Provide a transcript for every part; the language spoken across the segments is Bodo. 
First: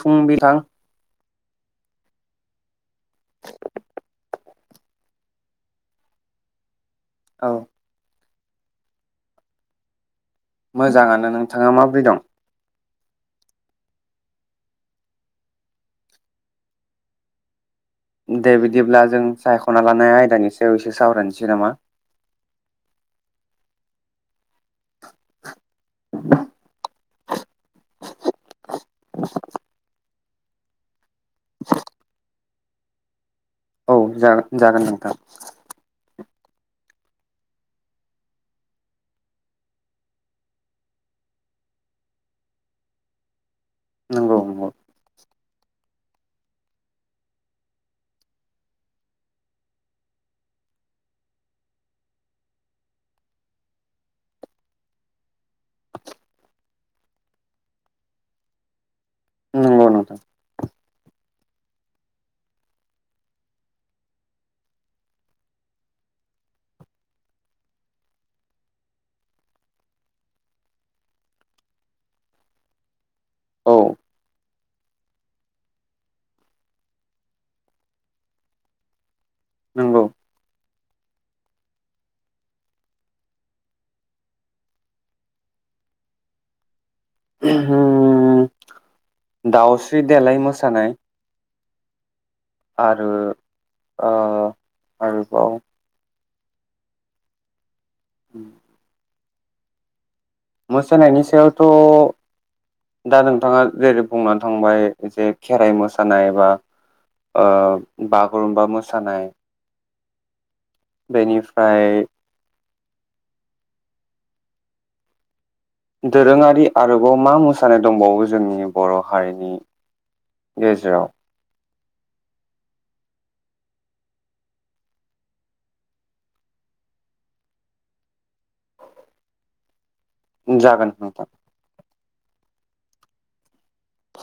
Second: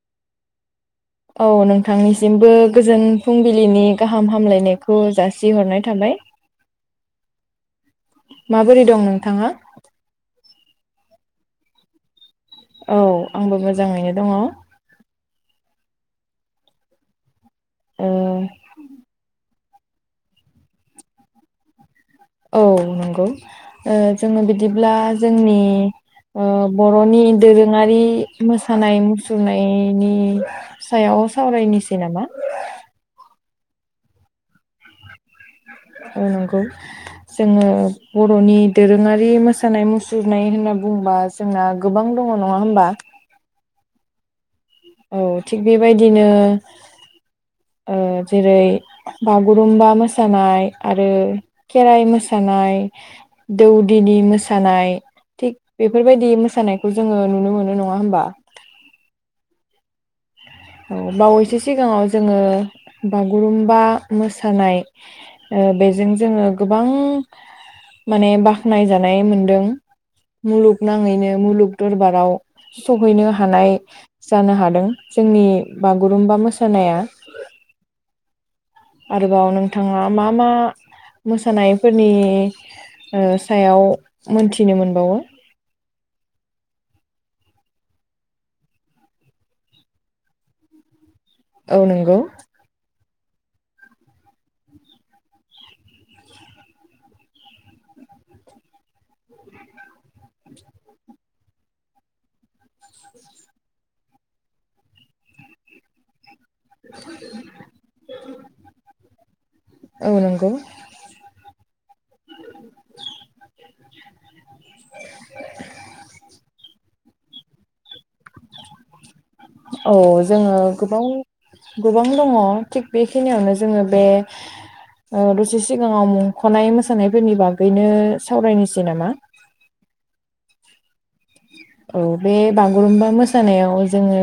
फुं बिदां औ नोंथांनिसिमबो गोजोन फुंबिलिनि गाहाम हामलायनाय खौ जासिहरनाय थाबाय औ माबोरै दं नोंथाङा? मोजाङानो नोंथाङा माबोरै दं? औ आंबो मोजाङैनो दङ दे बिदिब्ला जों सा ख'ना लानाय आयदानि सायाव एसे सावरायनोसै नामा औ नंगौ जोङो बिदिब्ला जोंनि बर'नि दोरोङारि मोसानाय मुसुरनाय सायाव सावरायनोसै नामा औ जागोन जागोन नोंथां औ नंगौ जोङो बर'नि दोरोङारि मोसानाय मुसुरनाय होनना बुंङोबा जोंना गोबां दङ नङा होमबा नंगौ नंगौ औ थिग बेबायदिनो जेरै बागुरुमबा मोसानाय आरो खेराइ मोसानाय दौदिनि मोसानाय थिग बेफोरबायदि मोसानायखौ जोङो नुनो मोनो नङा होमबा ओ नंगौ नोंथां औ बावैसो सिगाङाव जोङो बागुरुम्बा मोसानाय बेजों जोङो गोबां माने बाख्नाय जानाय मोनदों मुलुगनाङैनो मुलुग दरबाराव स नो हानाय औ जानो हा मोनदों जोंनि बागुरुम्बा मोसानाया आरोबाव नोंथाङा नंगौ मा मा मोसानायफोरनि सायाव मोनथिनो मोनबावो [inaudible] दाउस्रि देलाय मोसानाय औ नंगौ आरो आरोबाव उम मोसानायनि सायावथ' दा नोंथाङा जेरै बुंनानै थांबाय जे खेराइ मोसानाय बा ओ बागुरुमबा मोसानाय औ नंगौ बेनिफ्राय [inaudible] दोरोङारि आरोबाव मा मोसानाय दंबावो जोंनि बर' हारिनि औ जोङो गोबां गेजेराव गोबां दङ थिग बे खिनियावनो जोङो बे दसे सिगाङाव मुंख'नाय मोसानायफोरनि बागैनो सावरायनोसै नामा? जागोन नोंथां औ बे बागुरुम्बा मोसानायाव जोङो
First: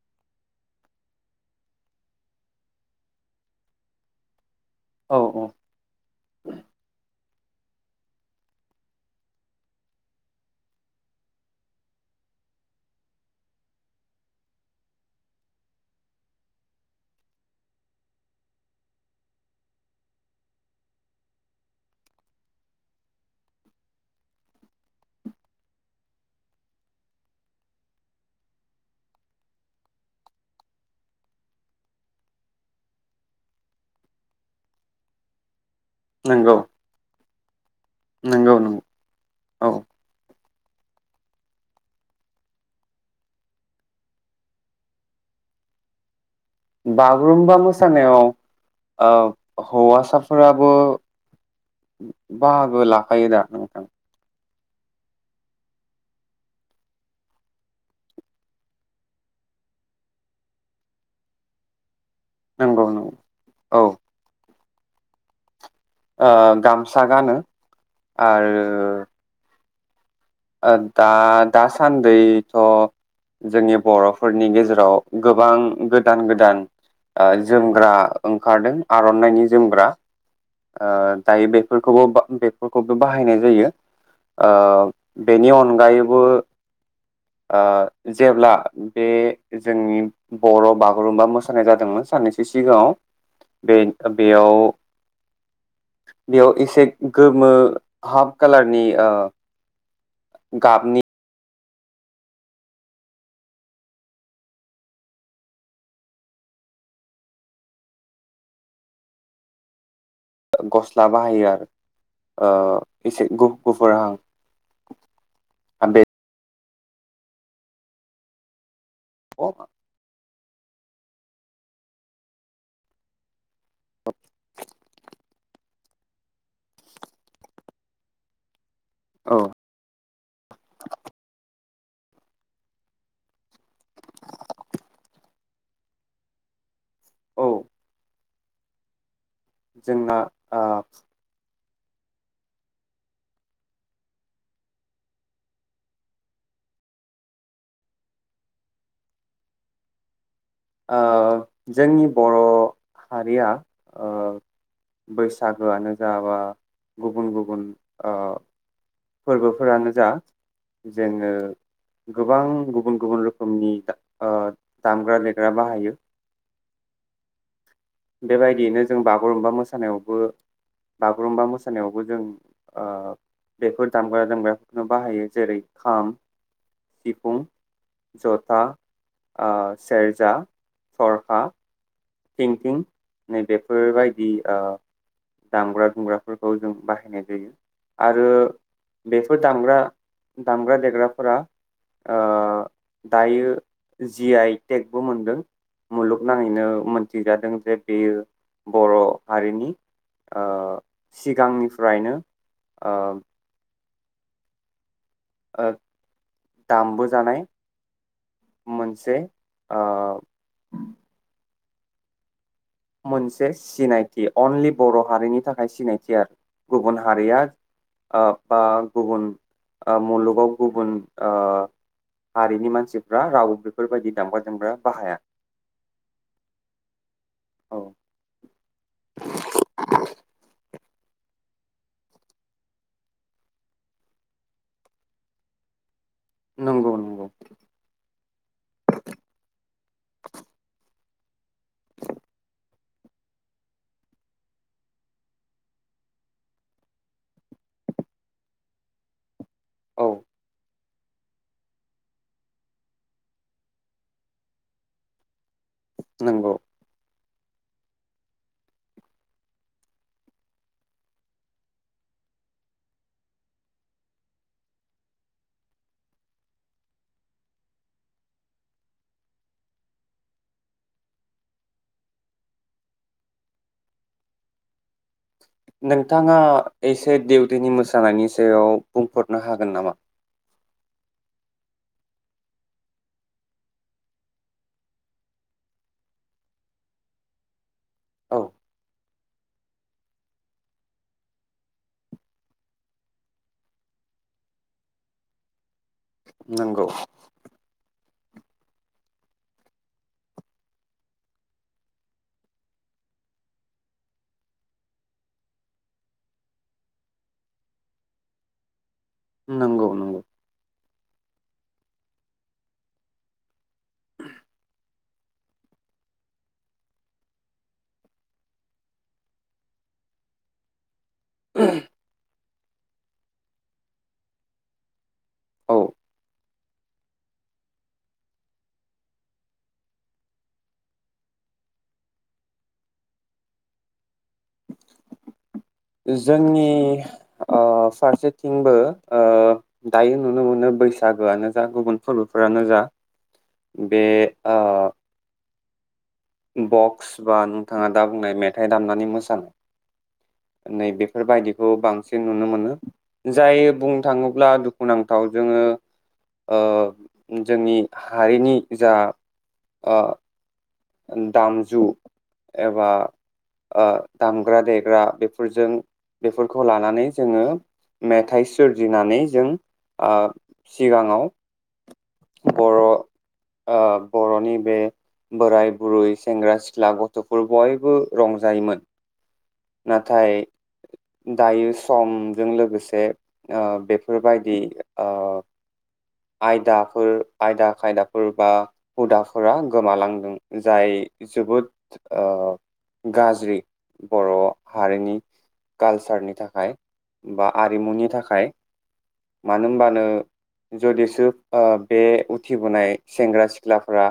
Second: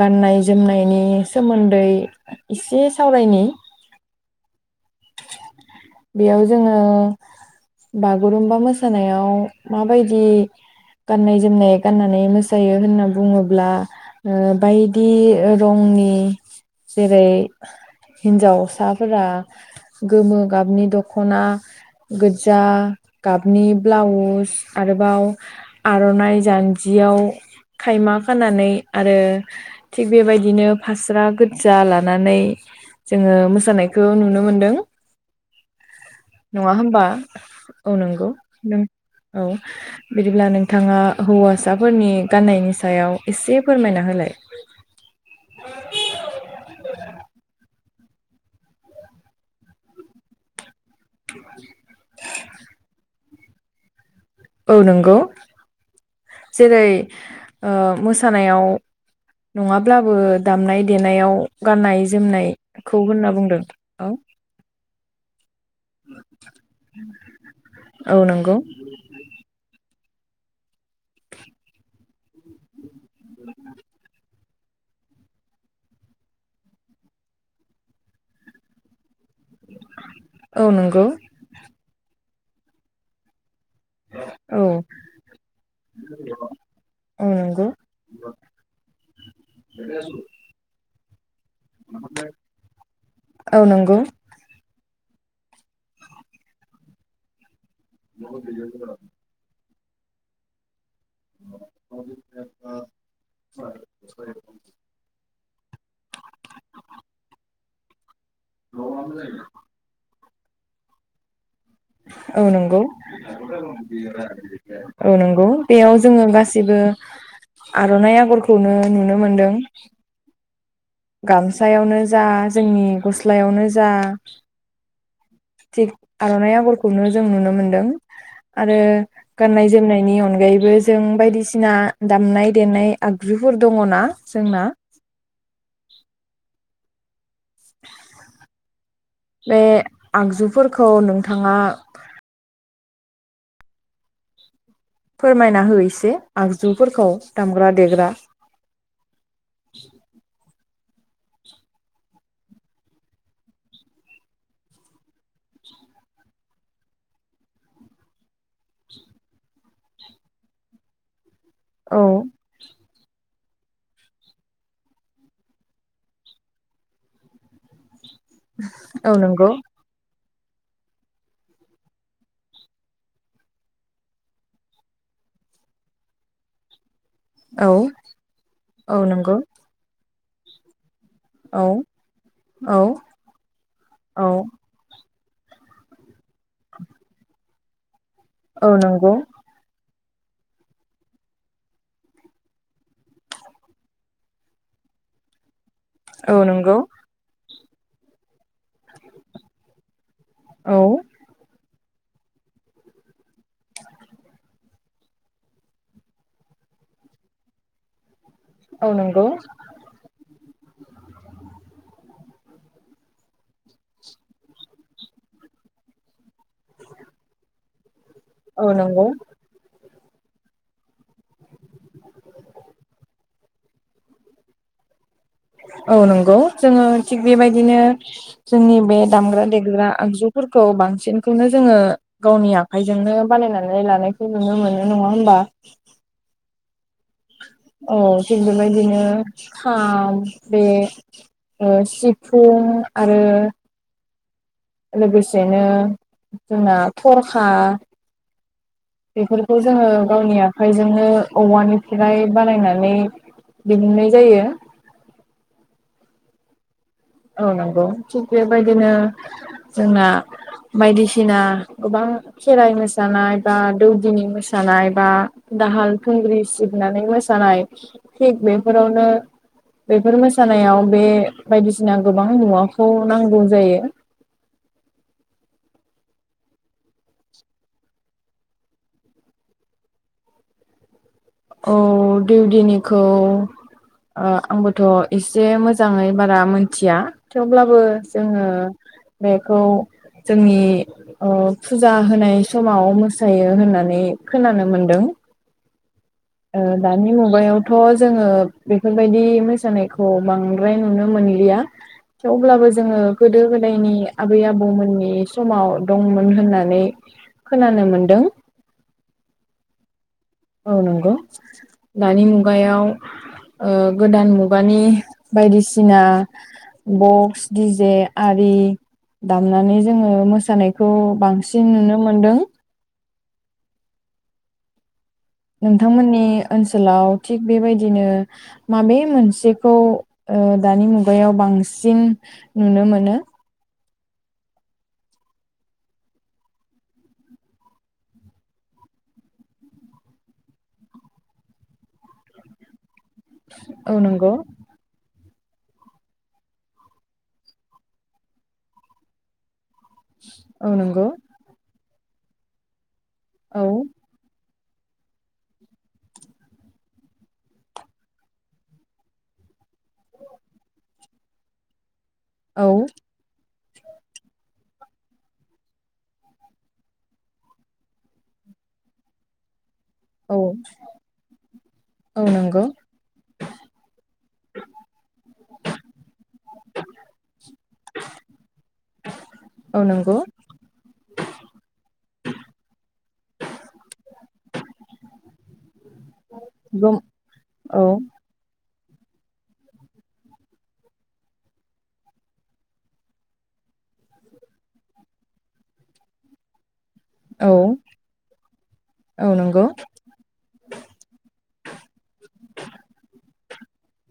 गाननाय जोमनायनि सोमोन्दै एसे सावरायनि औ औ बेयाव जोङो बागुरुमबा मोसानायाव माबायदि गाननाय जोमनाय गाननानै मोसायो होनना बुङोब्ला बायदि रंनि जेरै हिन्जावसाफोरा गोमो गाबनि दख'ना गो्जा गाबनि ब्लाउस आरोबाव आर'नाइ जान्जियाव खायमा खानानै आरो थिग बेबायदिनो फास्रा गोजजा लानानै जोङो मोसानायखौ नुनो मोनो। नंगौ नङा होमबा औ नोंगौ नंगौ नंगौ नों औ बिदिब्ला नों नोंथाङा हौवासाफोरनि गाननायनि सायाव एसे फोरमायना होलाय बागुरुमबा मोसा नायाव हौवासाफोराबो बाहागो ला योदा नोंथां औ नंगौ जेरै ओ मोसानायाव नङाब्लाबो दामनाय देनायाव गान्नाय नंगौ जोमनायखौ नंगौ होनना बुंदों औ आ गामसा गानो औ नंगौ आरो आ दा दासान्दै थ जोंनि बर' फोरनि गेजेराव गोबां गोदान गोदान ओ जोमग्रा ओंखारदों आर'नाइनि जोमग्रा औ नंगौ दायो बेफोरखौबो बेफोरखौबो बाहायनाय जायो। औ ओ बेनि अनगायैबो औ नंगौ ओ जेब्ला बे जोंनि बर' बा गुरुमबा मोसा नाय जादोंमोन साननैसो सिगाङाव औ बे नंगौ बेयाव बेयाव एसे गोमो हाफ कालारनि गाबनि [unintelligible] [unintelligible] गस्ला बाहायो आरो औ नंगौ ओ एसे गुफुरहां औ नंगौ बेयाव बे जोङो गासै जेबो आर'नाइ आगरखौनो नुनो मोनदों औ गामसायावनो जा जोंनि गस्लायावनो जा जा थिग आर'नाइ आगरखौनो जों नुनो मोनदों । आरो गाननाय जोमनायनि अनगायैबो जों बायदिसिना दामनाय देनाय आगजुफोर दङना जोंना? [inaudible] औ बे जोंना ओ आगजुफोरखौ नोंथाङा फोरमायना हो एसे आगजुफोरखौ दामग्रा देग्रा । ओ जोंनि बर' हारिया ओ बैसागोआनो जा बा गुबुन गुबुन ओ फोरबोफोरानो जा जोङो औ गोबां गुबुन गुबुन रोखोमनि ओ दामग्रा देग्रा बाहायो । बेबायदियैनो जों औ नंगौ बागुरुमबा मोसानायावबो बागुरुम्बा मोसानायावबो जोंओ बेफोर दामग्रा दोमग्राफोरखौ बाहायो जेरै खाम सिफुं औ जथा औ नंगौ ओ सेर जा औ थिं औ थिं नै औ बेेफोरबायदि ओ दामग्रा दुग्रा फोरखौ जों बाहायनाय जायो । आरो औ नंगौ बेफोर दामग्रा दामग्रा देग्राफोरा ओ दायो ओ जि आइ टेकबो मोनदों । औ मुलुगनाङैनो नंगौ मोन जादों जे बेयो बर' हारिनि ओ औ सिगांनि फ्रायनो ओ ओ दामबो जानाय औ मोनसे नंगौ ओ मोनसे सिनायथि अनलि बर' हारिनि थाखाय सिनायथि आरो गुबुन हारिया ओ फा औ नंगौ गुबुन ओ मुलुगाव गुबुन ओ हारिनि मानसिफ्रा राव बेफोरबायदि दामग्रा जोमग्रा बाहाया। औ नंगौ जोङो थिग बेबायदिनो औ जोंनि बे दामग्रा देग्रा आगजुफोरखौ बां सिनखौनो जोङो गावनि आखायजोंनो बानायनानै लानायखौ नुनो मोनो नङा होमबा? नंगौ नंगौ औ थिग बेबायदिनो खाम बे ओ सिफुं आरो लोगोसेनो जोंना थरखा बेफोर खौ जोङो औ गावनि आखाइजोंनो औवानि फ्राय बानायनानै दिहुननाय जायो। नोंगौ औ नोंगौ थिग बेबायदिनो जोंना बायदिसिना गोबां खेराइ मोसानाय बा दौदिनि मोसानाय बा दाहाल थुंग्रि सिबनानै मोसानाय थिग बेफोरावनो बेफोर मोसानायाव बे बायदिस सिना गोबां मुवाखौ नांगौ जायो। नोंथाङा एसे देवदिनि मोसानायनि सायाव बुंफोरनो हागोन नामा? औ देवदिनिखौ ओ आंबोथ' एसे मोजाङै बारा मोनथिया थेवब्लाबो औ जोङो बेखौ जोंनि ओ फुजा होनाय समाव मोसायो होननानै खोनानो मोनदों। ओ नंगौ दानि मुगायावथ' जोङो बेफोरबायदि मोसानायखौ बांद्राय नुनो मोनलिया थेवब्लाबो जोङो गोदो गोदायनि आबै आबौमोननि समाव दंमोन होननानै खोनानो मोनदों। नोंगौ नोंगौ। औ नोंगौ दानि मुगायाव गोदान मुगानि बायदिसिना बक्स डि जे आरि दामनानै जोङो मोसानायखौ बांसिन नुनो मोनदों। औ नोंथांमोननि ओनसोलाव थिग बेबायदिनो माबे मोनसेखौ ओ दानि मुगायाव बांसिन नुनो मोनो? जोंनि ओ फारसेथिंबो ओ दायो नुनो मोनो बैसागोआनो जा गुबुन फोरबोफोरानो जा औ बे नंगौ ओ बक्स बा नोंथाङा दा बुंनाय मेथाइ दामनानै मोसानाय औ नै नंगौ बेफोरबायदिखौ बांसि सिन नुनो मोनो। औ जाय बुं थाङोब्ला दु खुनांथाव जोङो ओ जोंनि हारिनि जा ओ दामजु औ एबा ओ दामग्रा देग्रा बेफोरजों बेफोरखौ लानानै जोङो मेथाइ सोरजिनानै जों आ औ सिगाङाव औ नंगौ बर' ओ बर'नि बे बोराय बुरै सेंग्रा सिख्ला गथ'फोर बयबो रंजायोमोन। औ नोंगौ। नाथाय दायो समजों लोगोसे ओ बेफोर बायदि ओ गम आयदाफोर आयदा औ खायदाफोर बा हुदाफोरा गोमालांदों जाय जोबोद ओ गाज्रि बर' हारिनि कालसारनि थाखाय। बा औ आरिमुनि थाखाय औ नंगौ मानो होमबानो जुदिसो ओ बे उथिबोनाय सेंग्रा सिख्लाफोरा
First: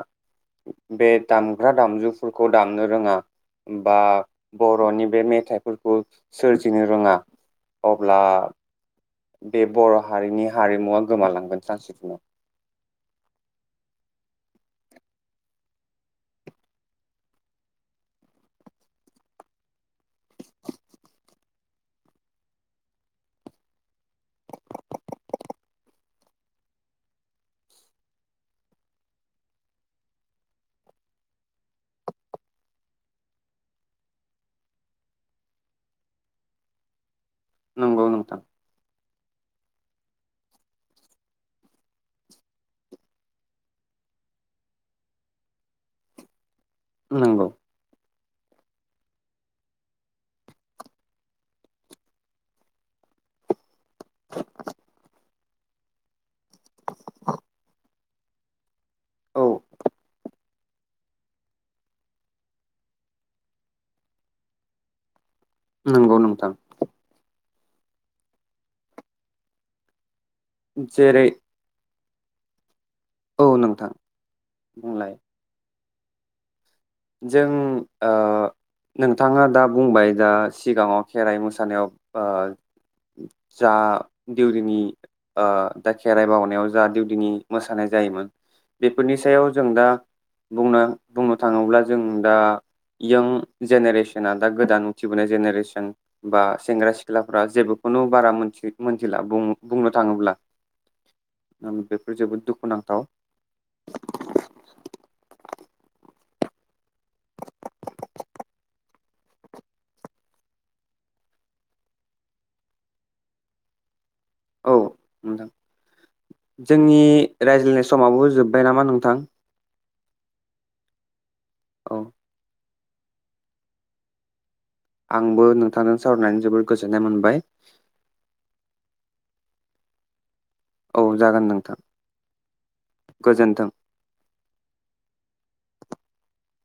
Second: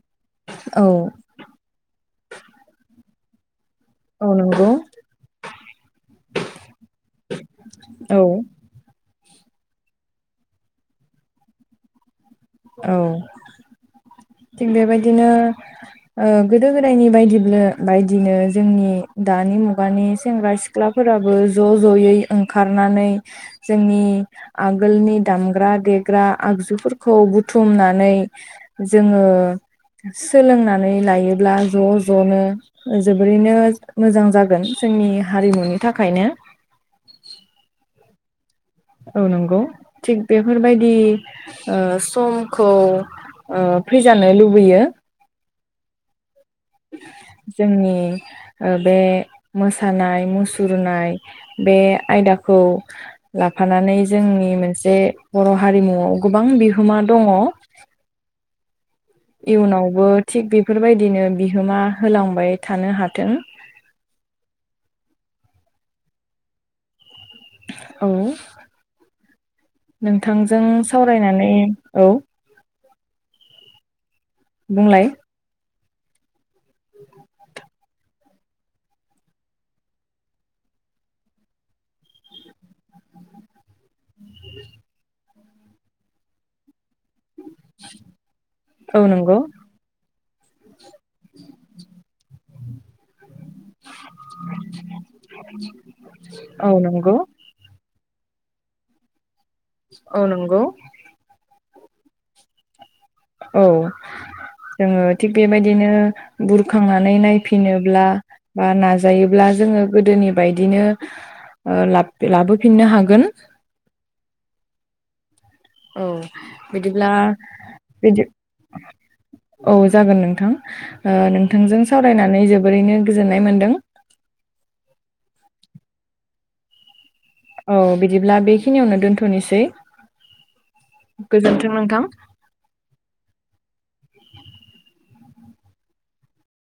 औ बे दामग्रा दामजुफोरखौ दामनो रोङा बा औ नंगौ बर'नि बे मेथाइफोरखौ सोरजिनो रोङा अब्ला औ बे बर' हारिनि हारिमुवा गोमालांगोन सानखिनियाव औ थिग बेबायदिनो ओ गोदो गोदायनि बायदि बायदिनो जोंनि दानि मुगानि सेंग्रा सिख्लाफोराबो ज' ज'यै ओंखारनानै जोंनि आगोलनि दामग्रा देग्रा आगजुफोरखौ बुथुमनानै जोङो सोलोंनानै लायोब्ला ज' ज'नो जोबोरैनो मोजां जागोन जोंनि हारिमुनि थाखायनो नंगौ नोंथां औ नंगौ थिग बेफोरबायदि ओ समखौ ओ फैजानो लुबैयो। नंगौ जोंनि ओ बे मोसानाय मुसुरनाय बे आयदाखौ लाफानानै जोंनि मोनसे बर' हारिमुआव गोबां बिहोमा दङ। औ इयुनावबो थिग बे फोरबायदिनो बिहोमा होलांबाय थानो हाथों नंगौ नोंथां औ नों थांजों जेरै सावरायनानै औ औ नोंथां बुंलाय जों ओ नोंथाङा दा बुंबाय दा सिगाङाव खेराइ मोसानायाव ओ जा देउरिनि ओ दा खेराइ बावनायाव जा देउ दिनि मोसानाय जायोमोन औ बेफोरनि नंगौ सायाव जों दा बुं बुंनो थाङोब्ला जों दा यां जेनेरेसना दा गोदान उथिबोनाय जेनेरेसन बा औ सेंग्रा नंगौ सिख्लाफ्रा जेबो खुनु बारा मोनथियै मोनथिला बुङो औ नंगौ बेफोर जोबोद दुखुनांथाव औ जोङो थिग बेबायदिनो बुरखांनानै नायफिनोब्ला बा नाजायोब्ला जोङो गोदोनि बायदिनो लाबोफिननो हागोन औ नोंथां औ जोंनि बिदिब्ला रायज्लायनाय बिदि समावब जोब्बाय नामा नोंथां औ जागोन नोंथां नोंथांजों औ सावरायनानै जोबोरैनो गोजोननाय मोन्दों आंबो नोंथांजों सावरायनानै जोबोद गोजोननाय मोन औ बिदिब्ला बेखिनियावनो दोनथ थनिसै औ जागोन नोंथां गोजोन्थों